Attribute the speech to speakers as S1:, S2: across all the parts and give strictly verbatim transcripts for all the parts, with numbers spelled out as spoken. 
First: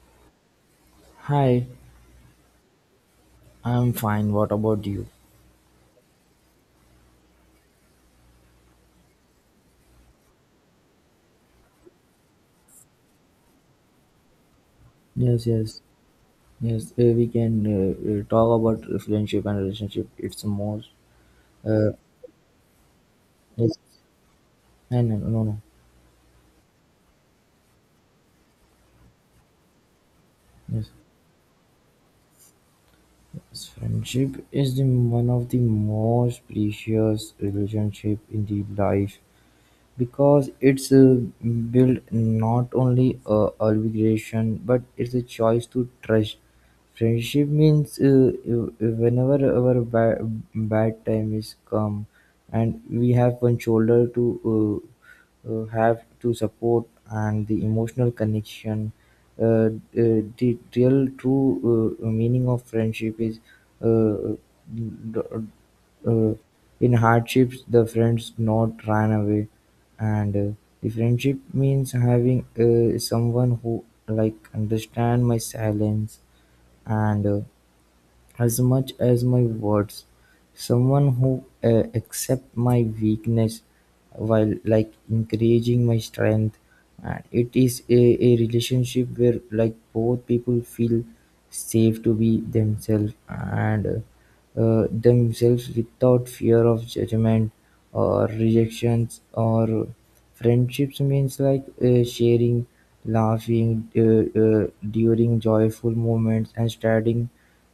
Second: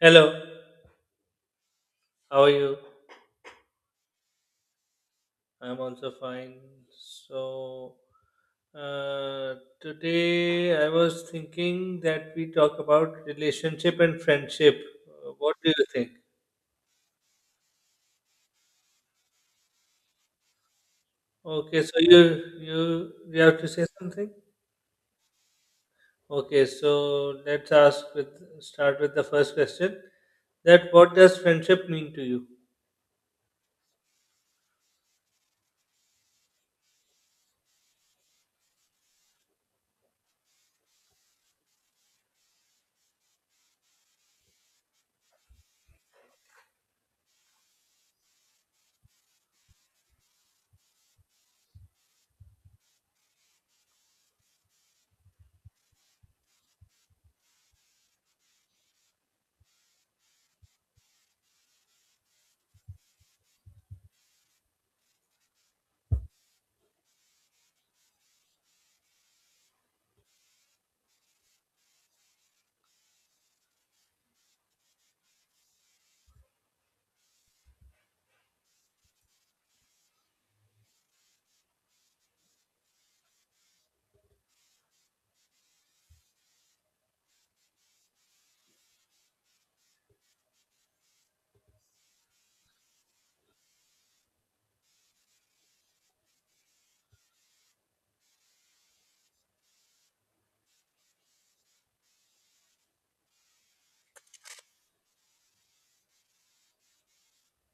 S1: Hello,
S2: Hi,
S1: how are you?
S2: I'm fine. What about you?
S1: I'm also fine. So, uh, today I was thinking that we talk about relationship and friendship. Uh,
S2: Yes,
S1: What do
S2: yes,
S1: you think?
S2: yes. Uh, we can uh, uh, talk about friendship and relationship. It's more.
S1: Okay,
S2: Uh,
S1: so you you you have to
S2: yes.
S1: say something?
S2: No, no, no, no.
S1: Okay, so let's ask with start with the first question.
S2: Yes.
S1: That what does friendship mean to you?
S2: Yes, friendship is the one of the most precious relationship in the life, because it's uh, built not only uh, obligation but it's a choice to trust. Friendship means uh, uh, whenever our bad bad time is come, and we have one shoulder to uh, uh, have to support and the emotional connection. Uh, uh, the real true uh, meaning of friendship is uh, uh, in hardships the friends not ran away, and uh, the friendship means having uh, someone who like understand my silence and uh, as much as my words, someone who uh, accepts my weakness while like encouraging my strength, and it is a, a relationship where like both people feel safe to be themselves and uh, uh, themselves without fear of judgment or rejections, or friendships means like uh, sharing laughing uh, uh, during joyful moments and starting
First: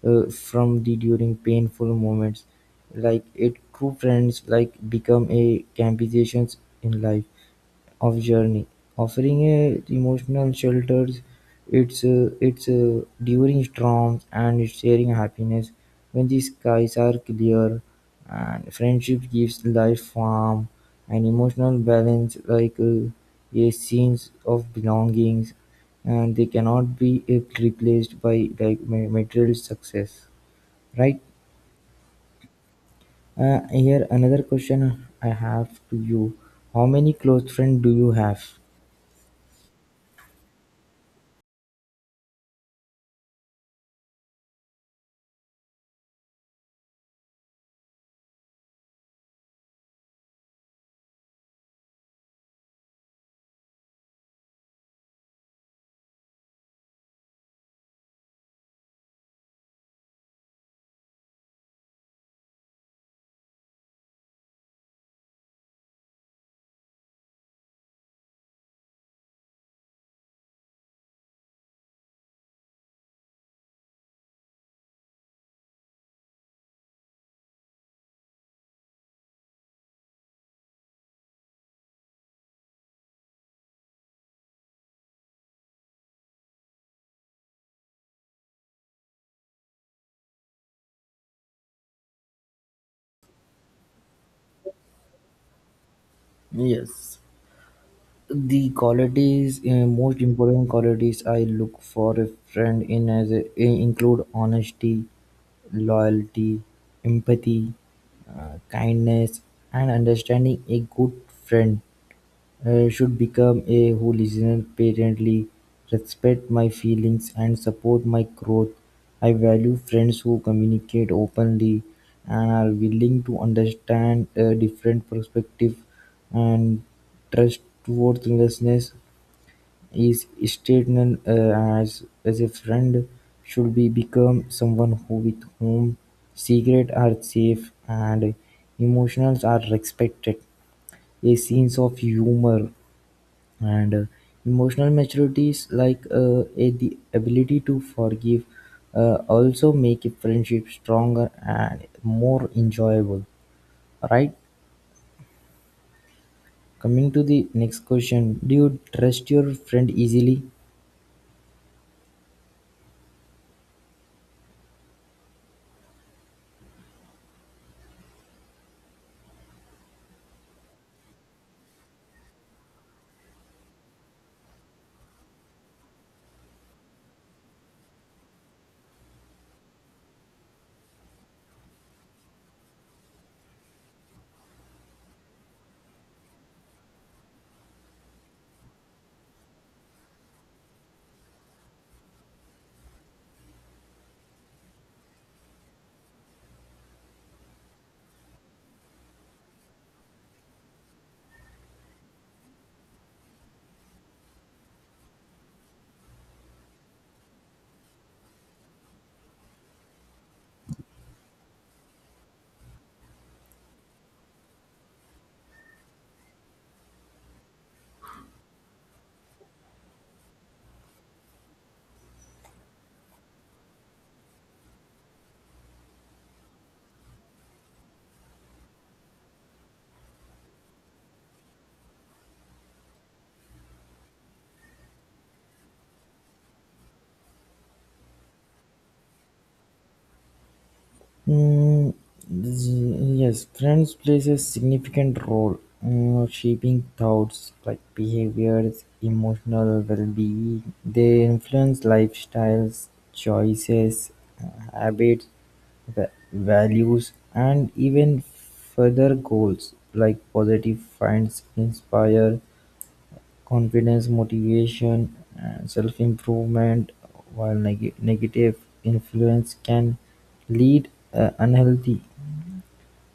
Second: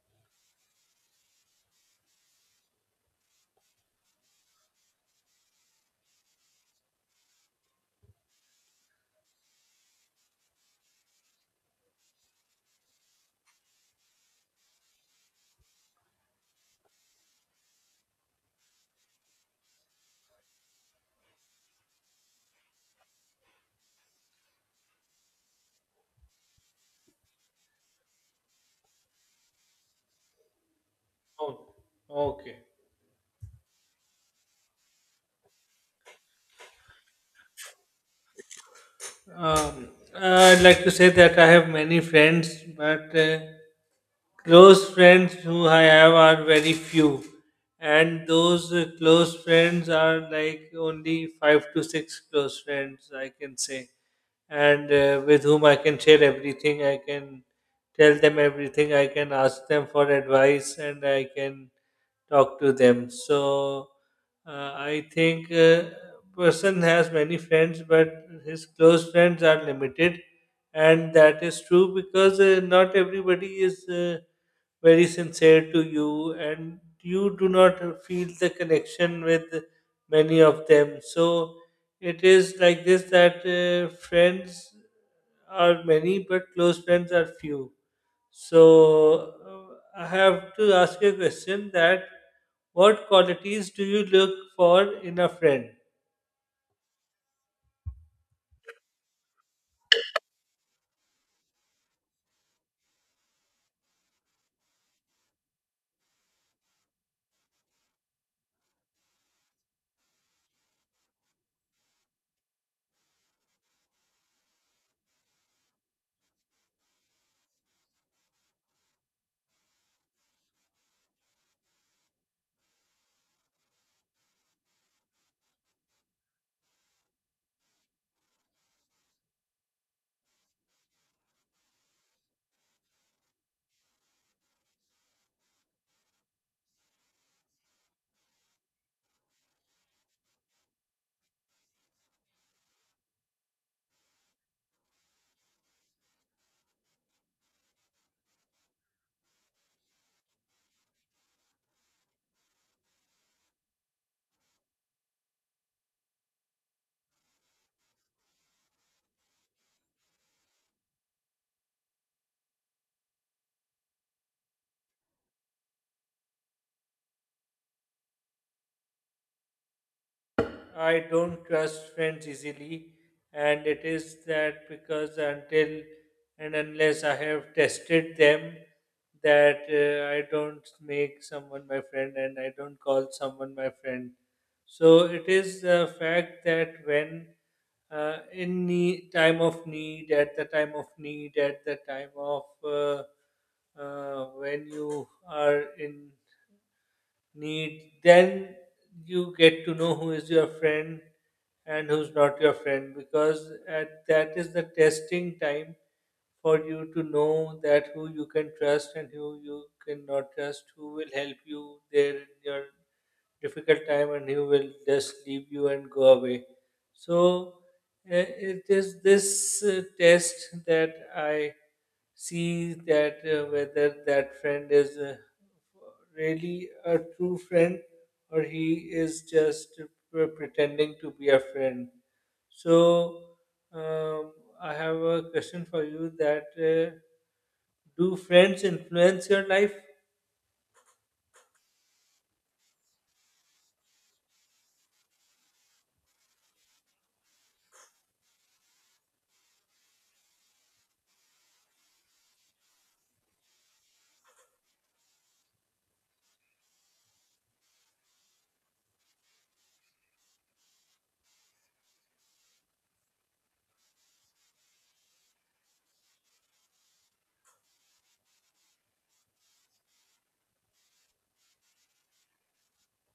S2: uh, from the during painful moments. Like it, true friends like become a companions in life of journey, offering a emotional shelters, its uh, its uh, during storms and sharing happiness when the skies are clear. And friendship gives life warmth and emotional balance, like uh, a sense of belongings, and they cannot be uh, replaced by like ma- material success, right?
S1: Oh, okay.
S2: Uh, here another question I have to you: how many close friends do you have?
S1: Um, I'd like to say that I have many friends, but uh, close friends who I have are very few, and those uh, close friends are like only five to six close friends, I can say, and uh, with whom I can share everything. I can tell them everything. I can ask them for advice, and I can talk to them. So uh, I think uh, person has many friends, but his close friends are limited, and that is true because uh, not everybody is uh, very sincere to you, and you do not feel the connection with many of them. So it is like this that uh, friends are many, but close friends are few. So uh, I have to ask you a question that what qualities do you look for in a friend?
S2: Yes. The qualities, uh, most important qualities I look for a friend in as a, include honesty, loyalty, empathy, uh, kindness, and understanding. A good friend uh, should become a who listens patiently, respect my feelings, and support my growth. I value friends who communicate openly and are willing to understand a different perspective and trustworthiness is stated uh, as, as a friend should be become someone who with whom secrets are safe and emotions are respected, a sense of humor and uh, emotional maturity is like uh, a, the ability to forgive uh, also make a friendship stronger and more enjoyable, right? Coming to the next question, do you trust your friend easily?
S1: I don't trust friends easily, and it is that because until and unless I have tested them, that uh, I don't make someone my friend and I don't call someone my friend. So it is the fact that when uh, in nee- time of need, at the time of need, at the time of uh, uh, when you are in need, then you get to know who is your friend and who's not your friend because at that is the testing time for you to know that who you can trust and who you cannot trust, who will help you there in your difficult time and he will just leave you and go away. So eh, it is this uh, test that I see that uh, whether that friend is uh, really a true friend or he is just pre- pretending to be a friend. So um, I have a question for you that uh, do friends influence your life?
S2: Mm, z- yes, friends plays a significant role in shaping thoughts like behaviors, emotional well-being. They influence lifestyles, choices, uh, habits, va- values, and even further goals like positive finds inspire confidence, motivation, and self-improvement, while neg- negative influence can lead uh, unhealthy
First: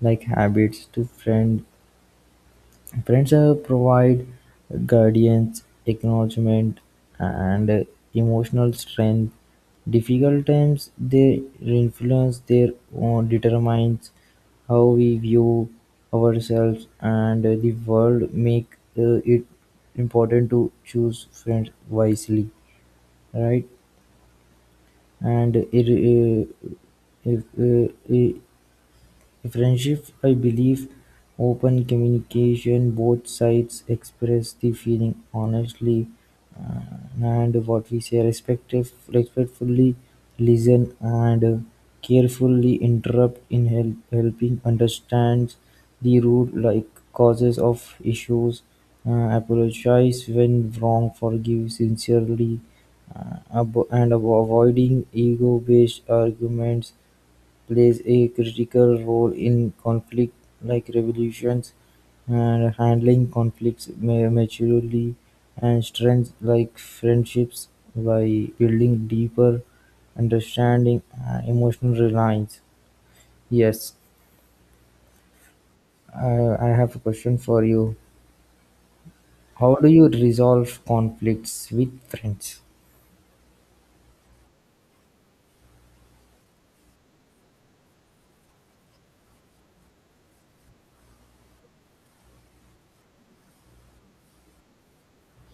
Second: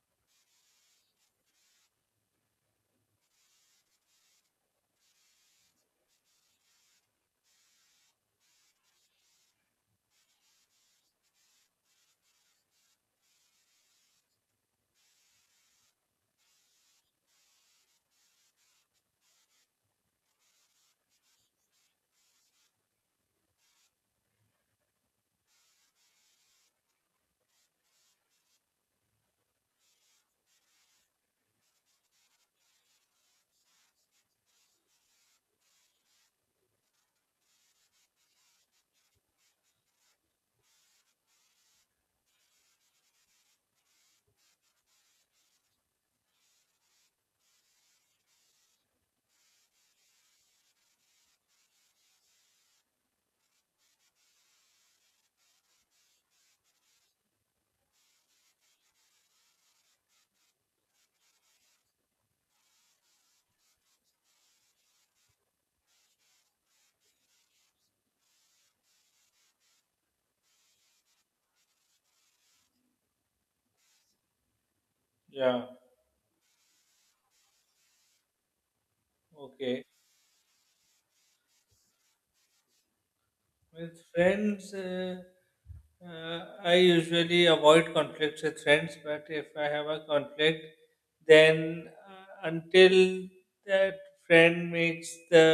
S2: like habits to friend. Friends uh, provide guidance, acknowledgement, and uh, emotional strength. Difficult times they influence their own determines how we view ourselves and uh, the world make uh, it important to choose friends wisely, right? And it, uh, if, uh, friendship, I believe, open communication; both sides express the feeling honestly uh, and what we say respective, respectfully, listen and uh, carefully interrupt in help, helping understand the root like causes of issues, uh, apologize when wrong, forgive sincerely, uh, abo- and avo- avoiding ego-based arguments plays a critical role in conflict like revolutions, and handling conflicts ma- maturely and strengths like friendships by building deeper understanding and emotional reliance. Yes,
S1: Yeah,
S2: I, I have a question for you. How
S1: okay.
S2: do you resolve conflicts with friends?
S1: With friends, uh, uh, I usually avoid conflicts with friends, but if I have a conflict, then uh, until that friend makes the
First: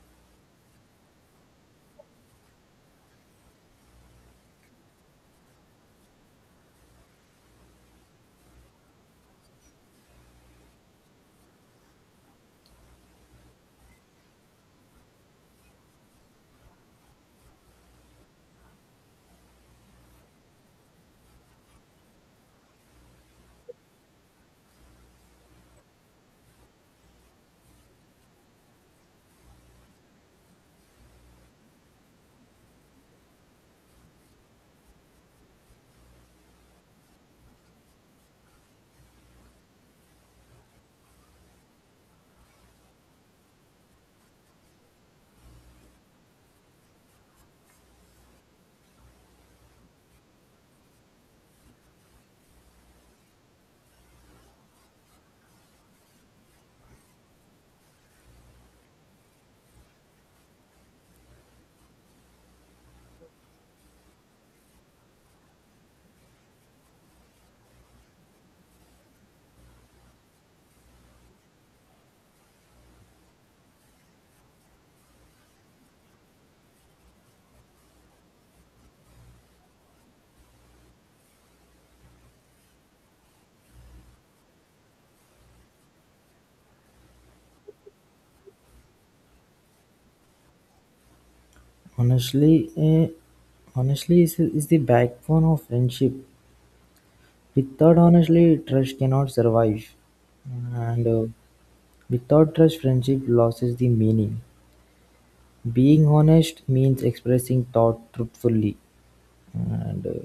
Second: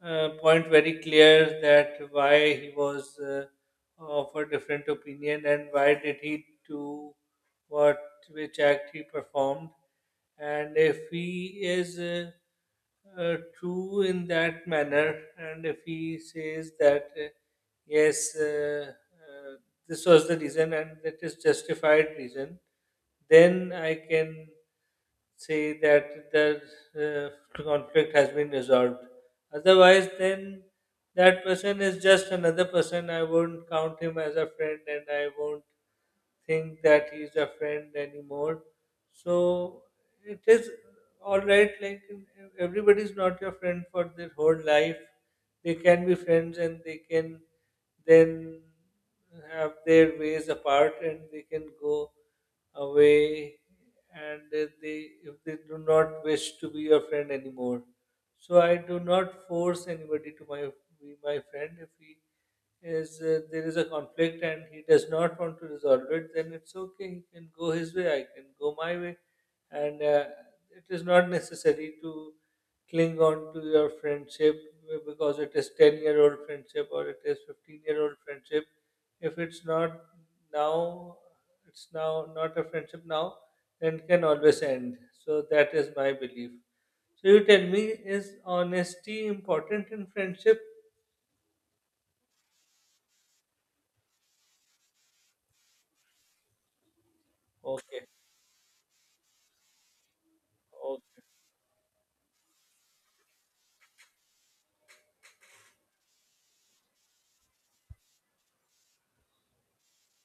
S1: uh, point very clear that why he was uh, of a different opinion and why did he do what which act he performed, and if he is uh, uh, true in that manner, and if he says that uh, yes, uh, uh, this was the reason and it is justified reason, then I can say that the uh, conflict has been resolved. Otherwise, then that person is just another person. I won't count him as a friend, and I won't think that he's a friend anymore. So it is all right. Like everybody's not your friend for their whole life. They can be friends and they can then have their ways apart and they can go away, and if they if they do not wish to be your friend anymore, so I do not force anybody to my be my friend. If he is, uh, there is a conflict and he does not want to resolve it, then it's okay. He can go his way, I can go my way. And uh, it is not necessary to cling on to your friendship uh, because it is ten year old friendship or it is fifteen year old friendship. If it's not now, it's now not a friendship now, then it can always end. So that is my belief. So you tell me, is honesty important in friendship?
S2: Honestly, eh, honestly is, is the backbone of friendship. Without
S1: Okay,
S2: honestly, trust cannot survive. And
S1: okay,
S2: uh, without trust, friendship loses the meaning; being honest means expressing thought truthfully, and uh,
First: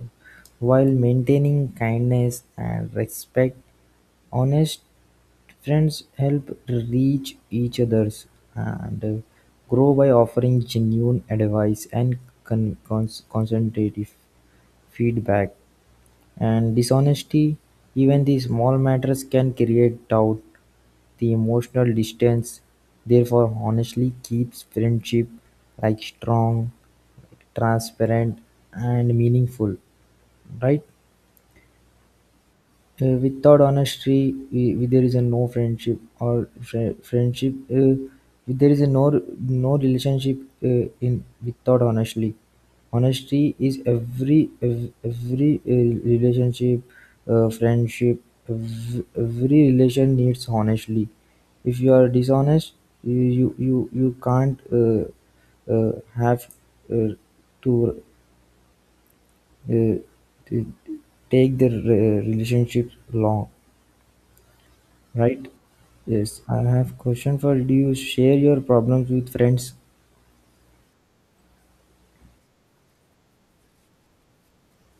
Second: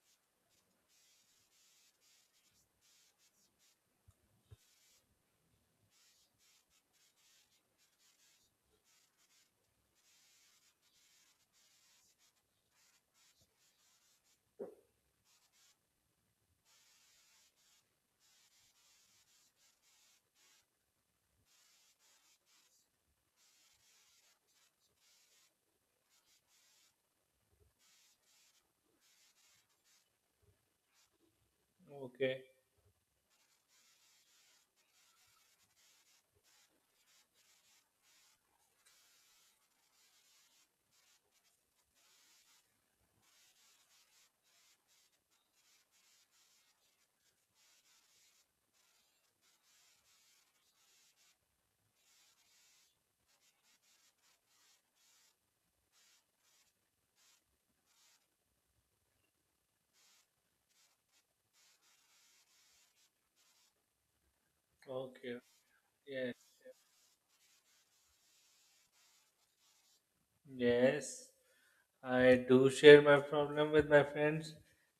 S2: while maintaining kindness and respect. Honest friends help reach each other's and uh, grow by offering genuine advice and con- cons- constructive feedback. And dishonesty, even the small matters can create doubt. The emotional distance therefore honestly keeps friendship like strong, transparent and meaningful, right?
S1: okay.
S2: Uh, without honesty, uh, there is a no friendship or fri friendship. Uh, there is a no no relationship uh, in without honesty. Honesty is every ev- every uh, relationship, uh, friendship, ev- every relation needs honestly. If you are dishonest, you you you, you can't uh, uh, have uh, to uh, to take the re- relationship long.
S1: Okay.
S2: Right?
S1: Yes.
S2: Yes, I have question for you. Do you share your problems with friends?
S1: Yes. I do share my problem with my friends,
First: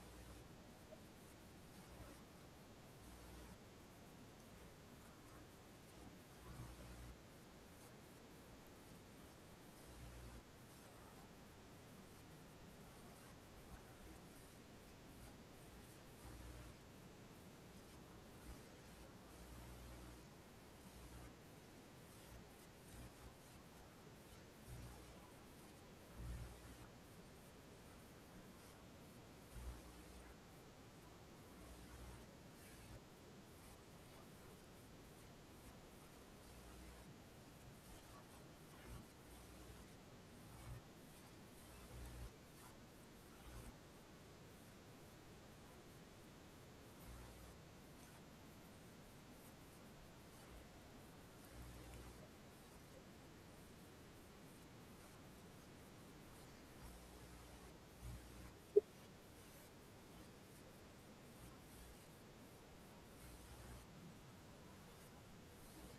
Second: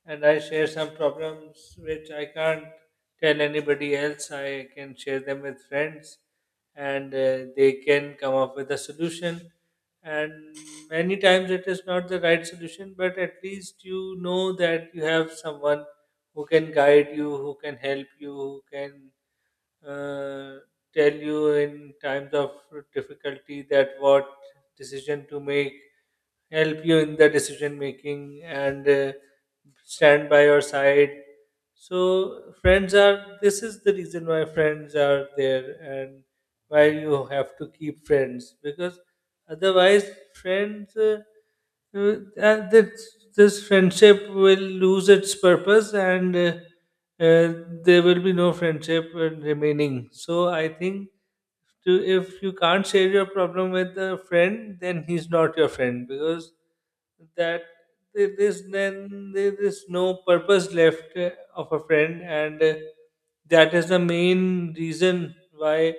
S1: and I share some problems which I can't tell anybody else. I can share them with friends, and uh, they can come up with a solution. And many times it is not the right solution, but at least you know that you have someone who can guide you, who can help you, who can uh, tell you in times of difficulty that what decision to make, help you in the decision making, and uh, stand by your side. So, friends are this is the reason why friends are there and why you have to keep friends. Because otherwise, friends. Uh, uh, uh, this this friendship will lose its purpose and uh, uh, there will be no friendship uh, remaining. So I think, to, if you can't share your problem with a friend, then he's not your friend, because that there is, then there is no purpose left uh, of a friend. And uh, that is the main reason why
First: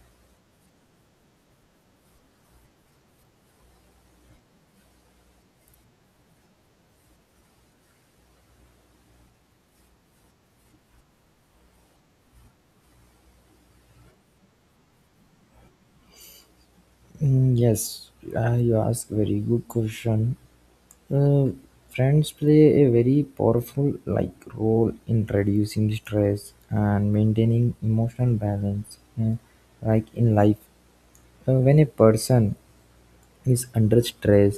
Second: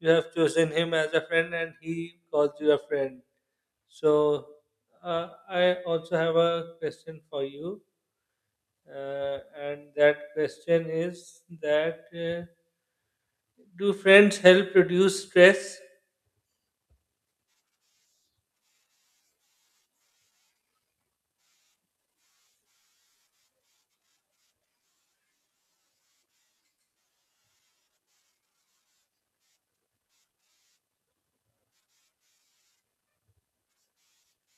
S1: you have chosen him as a friend and he calls you a friend. So uh, I also have a question for you, uh, and that question is that uh, do friends help reduce stress?
S2: Mm, yes, uh, you ask very good question. Uh, Friends play a very powerful like role in reducing stress and maintaining emotional balance uh, like in life. Uh, when a person is under stress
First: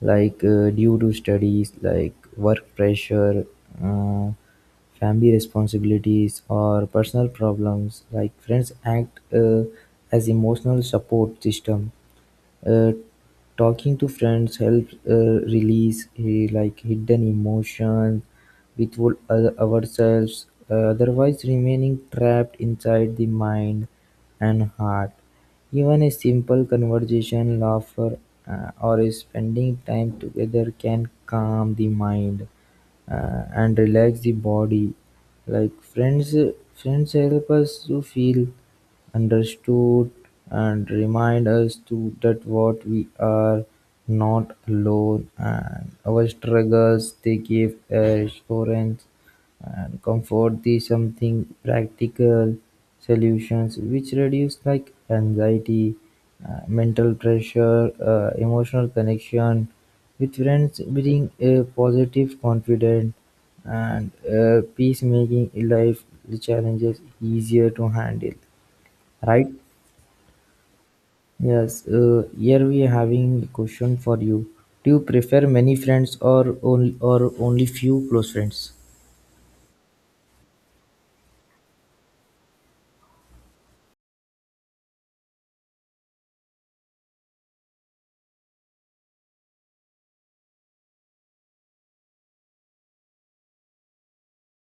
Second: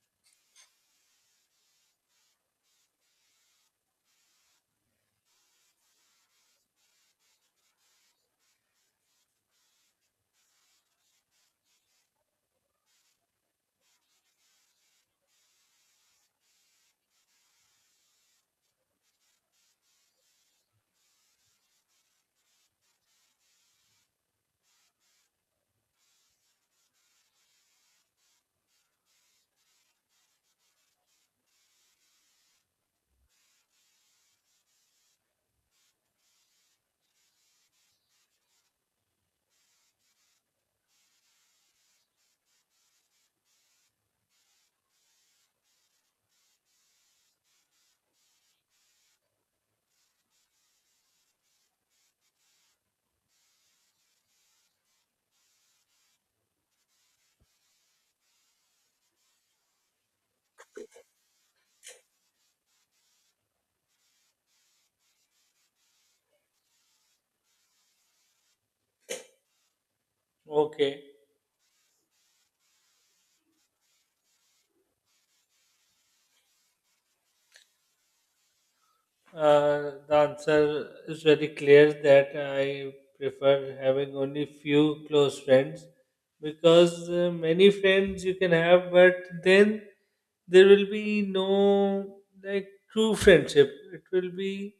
S2: like uh, due to studies like work pressure uh, family responsibilities or personal problems like friends act uh, as emotional support system. uh, Talking to friends helps uh, release he, like hidden emotions without ourselves uh, otherwise remaining trapped inside the mind and heart. Even a simple conversation, laughter, uh, or spending time together can calm the mind uh, and relax the body. Like friends, friends help us to feel understood and remind us to that what we are not alone and our struggles they give assurance and comfort. These something practical solutions which reduce like anxiety, uh, mental pressure, uh, emotional connection with friends bring a positive confidence and uh, peacemaking life challenges easier to handle, right?
S1: Okay,
S2: Yes, uh, here we are having a question for you. Do you prefer many friends or only, or only few close friends?
S1: uh, the answer is very clear that I prefer having only few close friends, because uh, many friends you can have, but then there will be no like true friendship. It will be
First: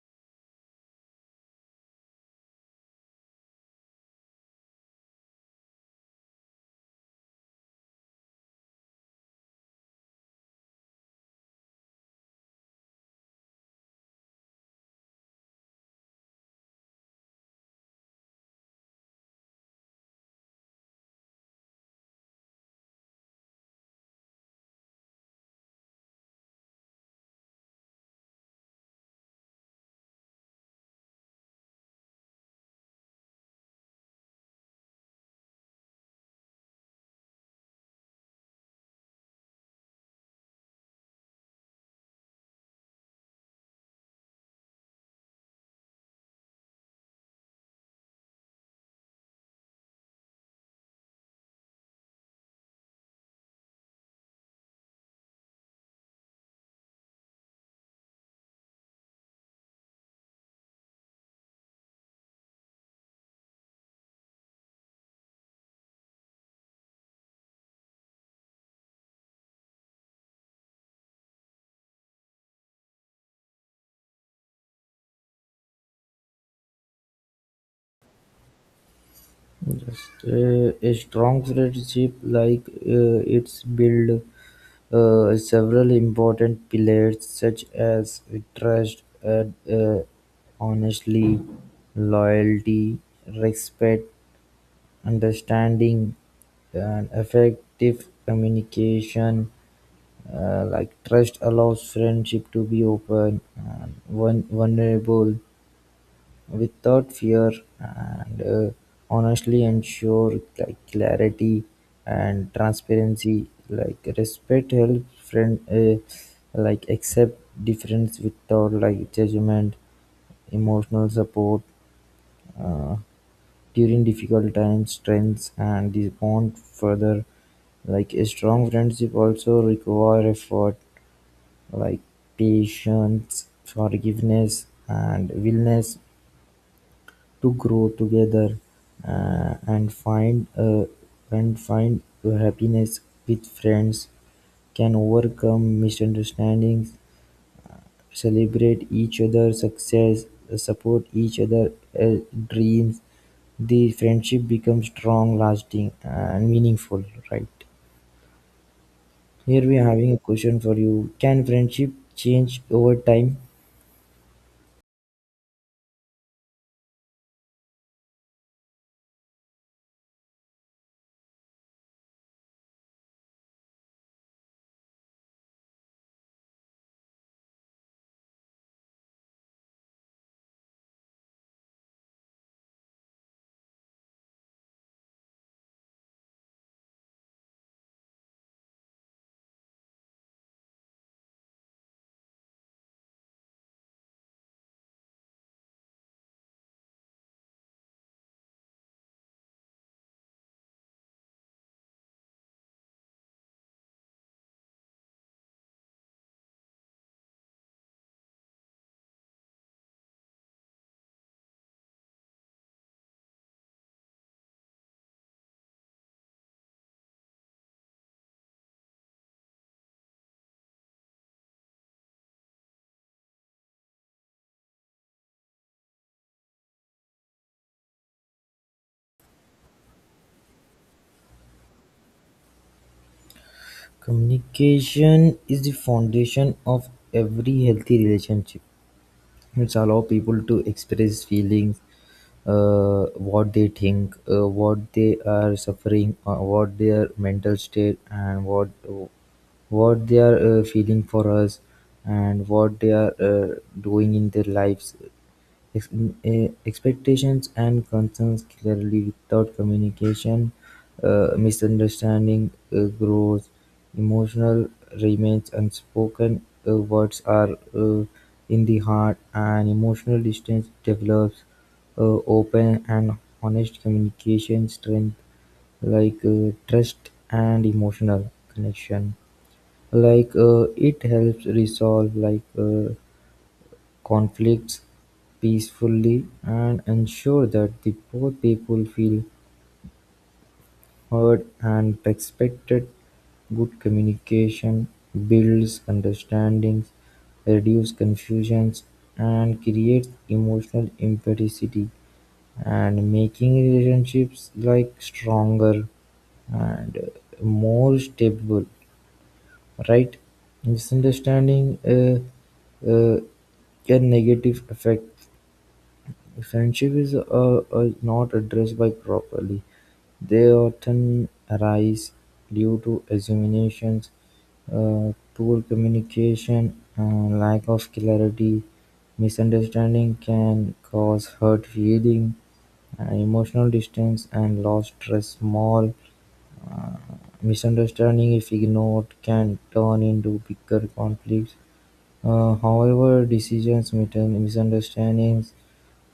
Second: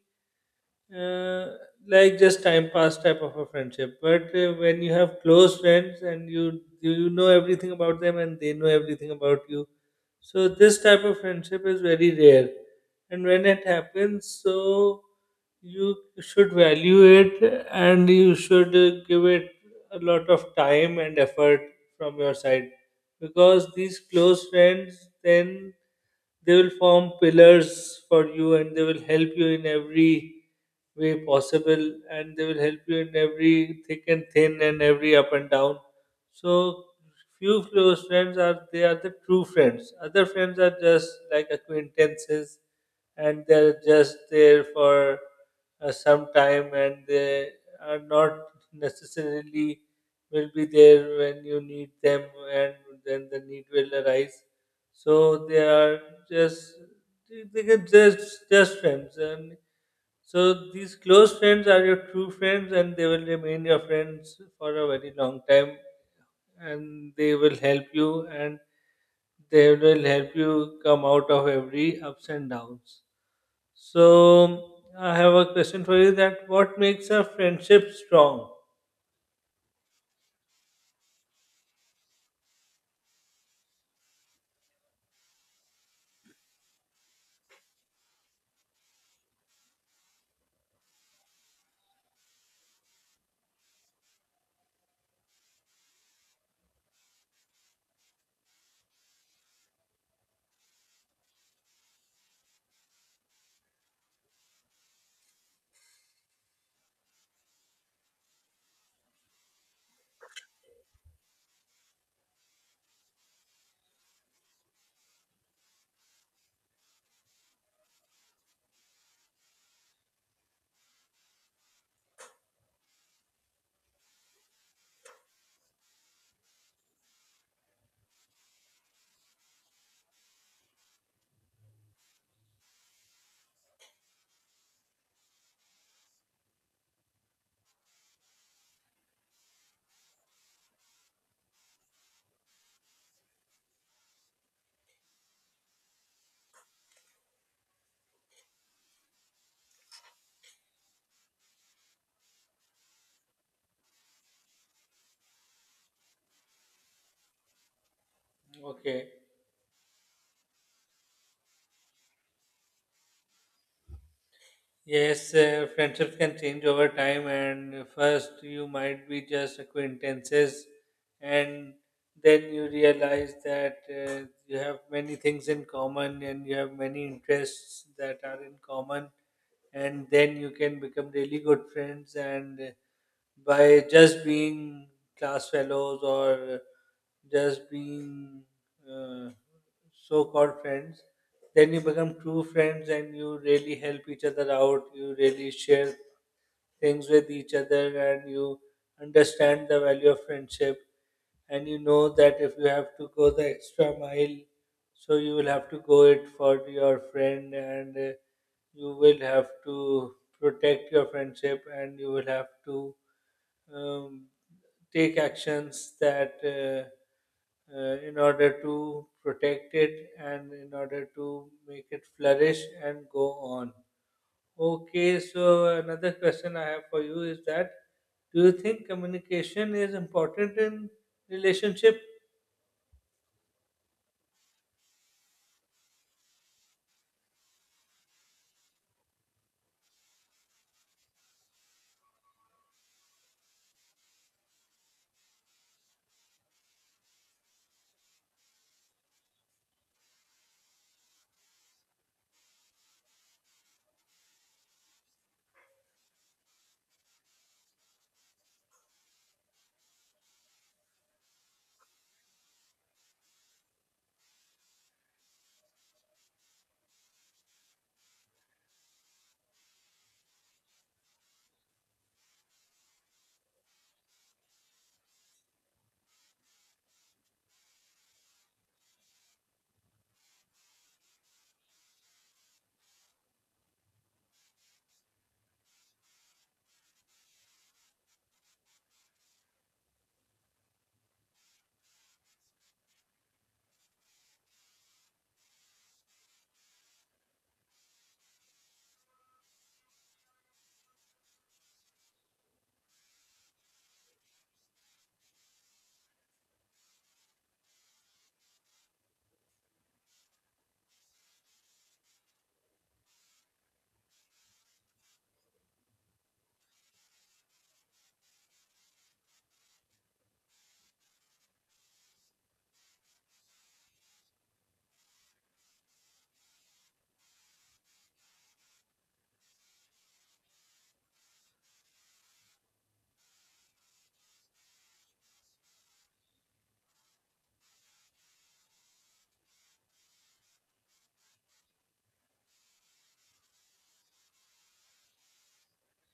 S1: uh, like just time pass type of a friendship. But uh, when you have close friends and you you know everything about them and they know everything about you, so this type of friendship is very rare. And when it happens, so you should value it and you should uh, give it a lot of time and effort from your side, because these close friends then, they will form pillars for you and they will help you in every way possible and they will help you in every thick and thin and every up and down. So few close friends are, they are the true friends. Other friends are just like acquaintances, and they're just there for uh, some time and they are not necessarily will be there when you need them and then the need will arise, so they are just, they they can just just friends. And so these close friends are your true friends, and they will remain your friends for a very long time, and they will help you, and they will help you come out of every ups and downs. So I have a question for you: that what makes a friendship strong?
S2: Just uh, a strong friendship like uh, it's build uh, several important pillars such as trust, uh, uh, honestly, loyalty, respect, understanding, and effective communication. Uh, like trust allows friendship to be open and vul- vulnerable without fear, and uh, honestly ensure like clarity and transparency. Like respect helps friend uh, like accept difference without like judgment, emotional support uh, during difficult times, strengths and this bond further. Like a strong friendship also require effort like patience, forgiveness, and willingness to grow together uh, and find uh, and find happiness with friends can overcome misunderstandings, celebrate each other's success, support each other's dreams. The friendship becomes strong, lasting, and meaningful, right?
S1: Okay,
S2: Here we are having a question for you. Can friendship change over time?
S1: yes, uh, friendships can change over time, and first you might be just acquaintances, and then you realize that uh, you have many things in common and you have many interests that are in common, and then you can become really good friends, and by just being class fellows or just being uh, so called friends, then you become true friends and you really help each other out. You really share things with each other and you understand the value of friendship. And you know that if you have to go the extra mile, so you will have to go it for your friend, and uh, you will have to protect your friendship, and you will have to um, take actions that uh, uh, in order to protect it and in order to make it flourish and go on. Okay, so another question I have for you is that, do you think communication is important in relationship?
S2: Communication is the foundation of every healthy relationship. It's allow people to express feelings, uh, what they think, uh, what they are suffering, uh, what their mental state, and what what they are uh, feeling for us, and what they are uh, doing in their lives. If uh, expectations and concerns clearly without communication, uh, misunderstanding uh, grows, emotional remains unspoken, Uh, words are uh, in the heart, and emotional distance develops. Uh, Open and honest communication strength like uh, trust and emotional connection like uh, it helps resolve like uh, conflicts peacefully and ensure that the poor people feel heard and respected. Good communication builds understandings, reduces confusions, and creates emotional empathy, and making relationships like stronger and uh, more stable, right? Misunderstanding uh, uh, a negative effect. If injuries are not addressed by properly, they often arise due to assumptions, uh, poor communication, and lack of clarity. Misunderstanding can cause hurt feelings, emotional distance, and lost trust. Small misunderstanding, if ignored, can turn into bigger conflicts. Uh, However, decisions, mitan- misunderstandings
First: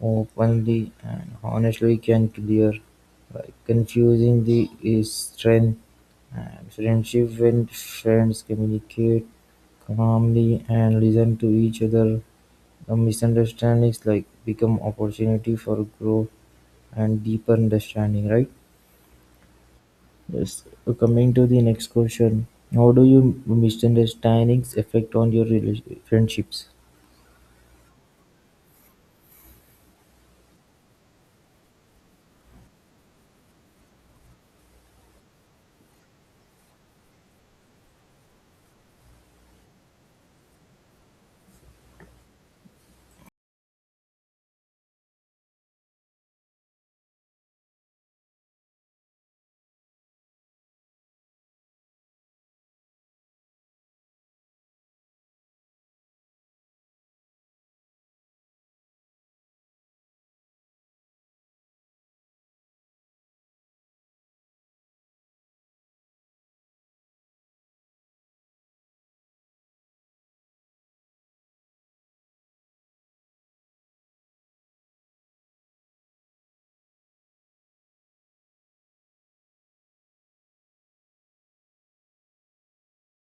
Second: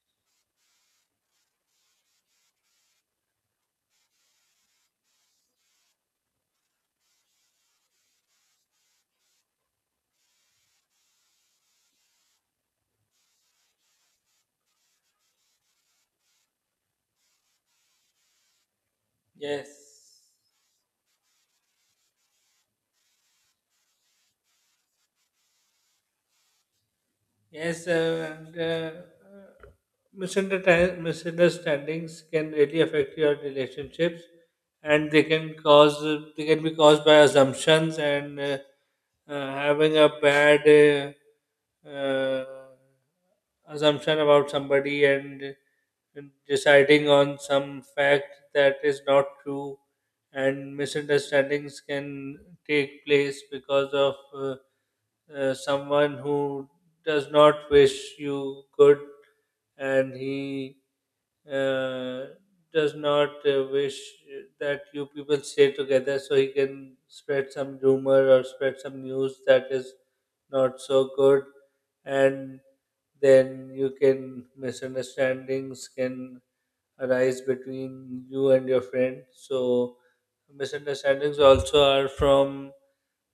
S2: openly and honestly can clear like confusing the is strength and friendship when friends communicate calmly and listen to each other. The misunderstandings like become opportunity for growth and deeper understanding, right?
S1: Yes.
S2: Yes. So coming to the next question, how do you misunderstandings affect on your rela- friendships?
S1: Yes, uh, the uh, misunderta- misunderstandings can really affect your relationships, and they can cause, they can be caused by assumptions and uh, uh, having a bad uh, uh, assumption about somebody and deciding on some fact that is not true. And misunderstandings can take place because of. Uh, uh, someone who does not wish you good and he uh, does not uh, wish that you people stay together, so he can spread some rumor or spread some news that is not so good, and then you can, misunderstandings can arise between you and your friend. So misunderstandings also are from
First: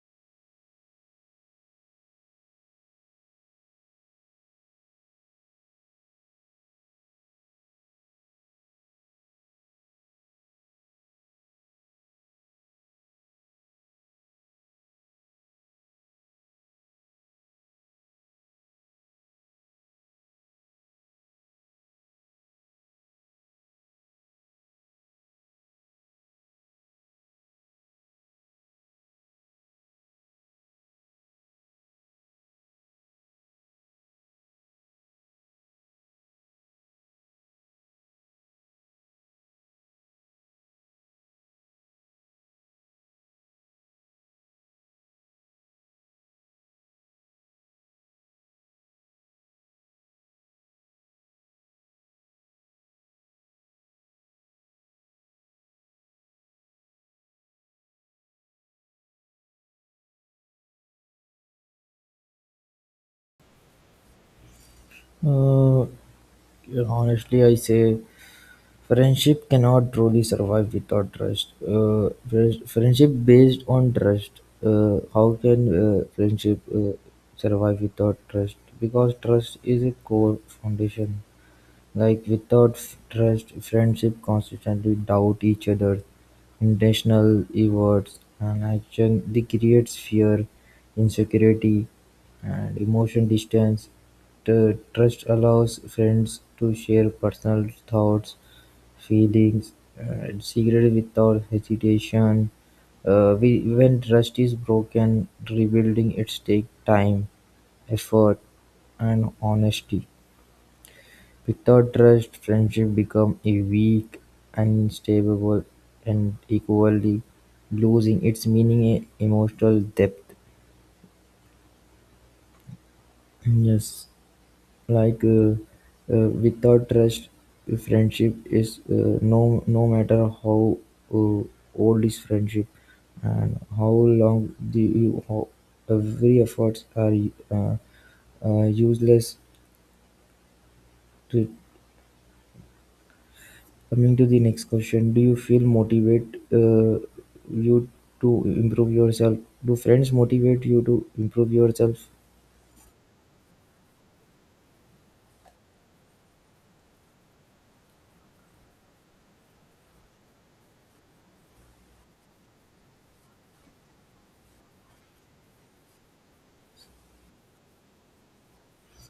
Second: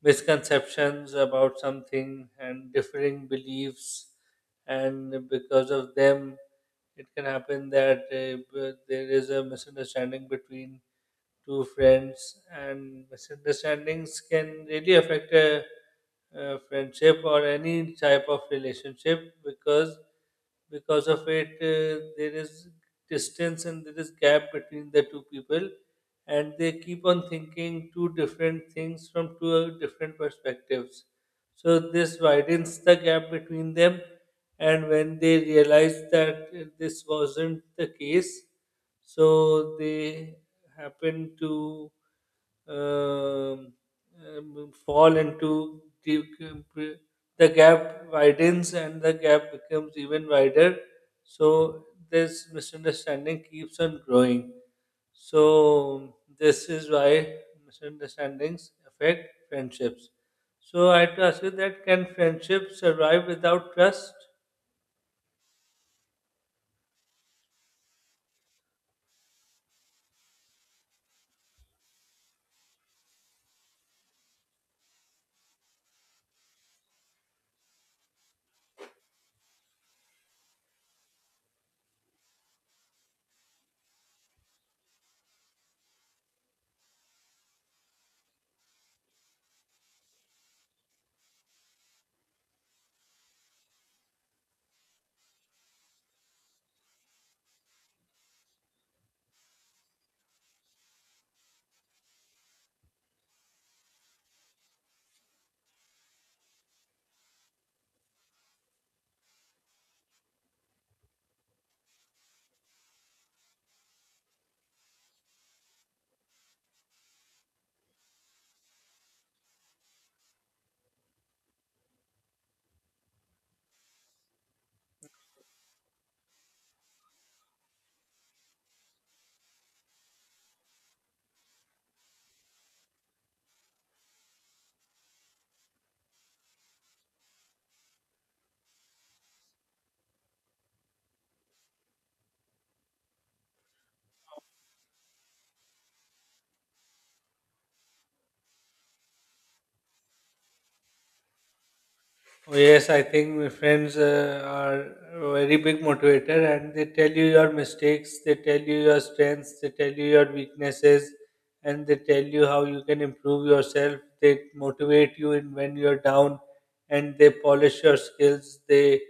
S1: misconceptions about something and differing beliefs, and because of them it can happen that uh, b- there is a misunderstanding between two friends. And misunderstandings can really affect a uh, friendship or any type of relationship, because because of it uh, there is distance and there is gap between the two people and they keep on thinking two different things from two uh, different perspectives, so this widens the gap between them. And when they realize that uh, this wasn't the case, so they happen to um, um, fall into the, the gap widens and the gap becomes even wider. So this misunderstanding keeps on growing. So this is why misunderstandings affect friendships. So I had to ask you, that can friendship survive without trust?
S2: Uh, Honestly, I say friendship cannot truly survive without trust. Uh, friends- friendship based on trust. Uh, how can uh, friendship uh, survive without trust? Because trust is a core foundation. Like without trust, friendship constantly doubt each other, intentional efforts and action. This creates fear, insecurity, and emotion distance. The trust allows friends to share personal thoughts, feelings, and secrets without hesitation. Uh, we, when trust is broken, rebuilding it takes time, effort, and honesty. Without trust, friendship becomes weak, unstable, and equally losing its meaning and emotional depth. Yes, like uh, uh, without trust, friendship is uh, no, no matter how uh, old is friendship and how long the you how every efforts are uh, uh, useless to coming to the next question, do you feel motivate uh, you to improve yourself? Do friends motivate you to improve yourself?
S1: Oh, yes, I think my friends uh, are a very big motivator, and they tell you your mistakes, they tell you your strengths, they tell you your weaknesses, and they tell you how you can improve yourself. They motivate you in when you're down and they polish your skills. They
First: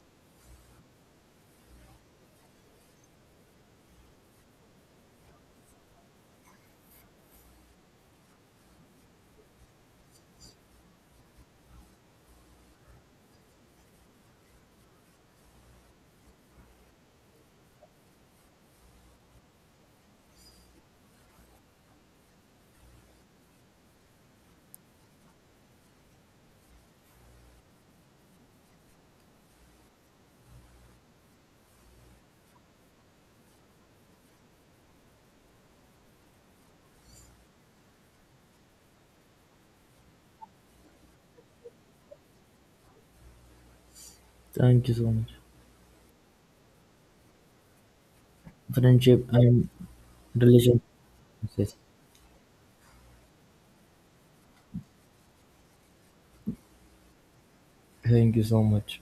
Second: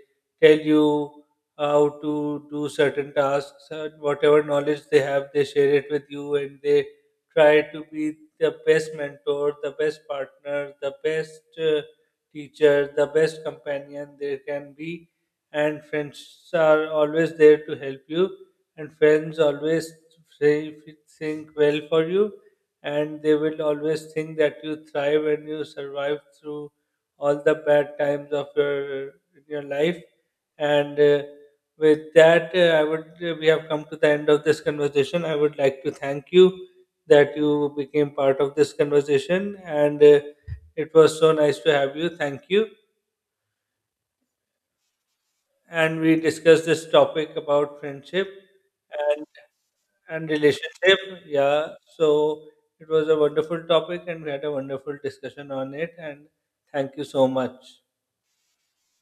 S1: tell you how to do certain tasks, and whatever knowledge they have, they share it with you, and they try to be the best mentor, the best partner, the best. Uh, teacher, the best companion there can be. And friends are always there to help you, and friends always say- think well for you, and they will always think that you thrive and you survive through all the bad times of your in your life. And uh, with that, uh, I would we have come to the end of this conversation. I would like to thank you that you became part of this conversation. And uh, it was so nice to have you. Thank you.
S2: Thank you so much.
S1: And we discussed this topic about friendship and,
S2: Friendship and
S1: and
S2: relationship.
S1: relationship. Yeah. So it was a wonderful topic and we had a wonderful discussion on it. And thank you so much.
S2: Thank you so much.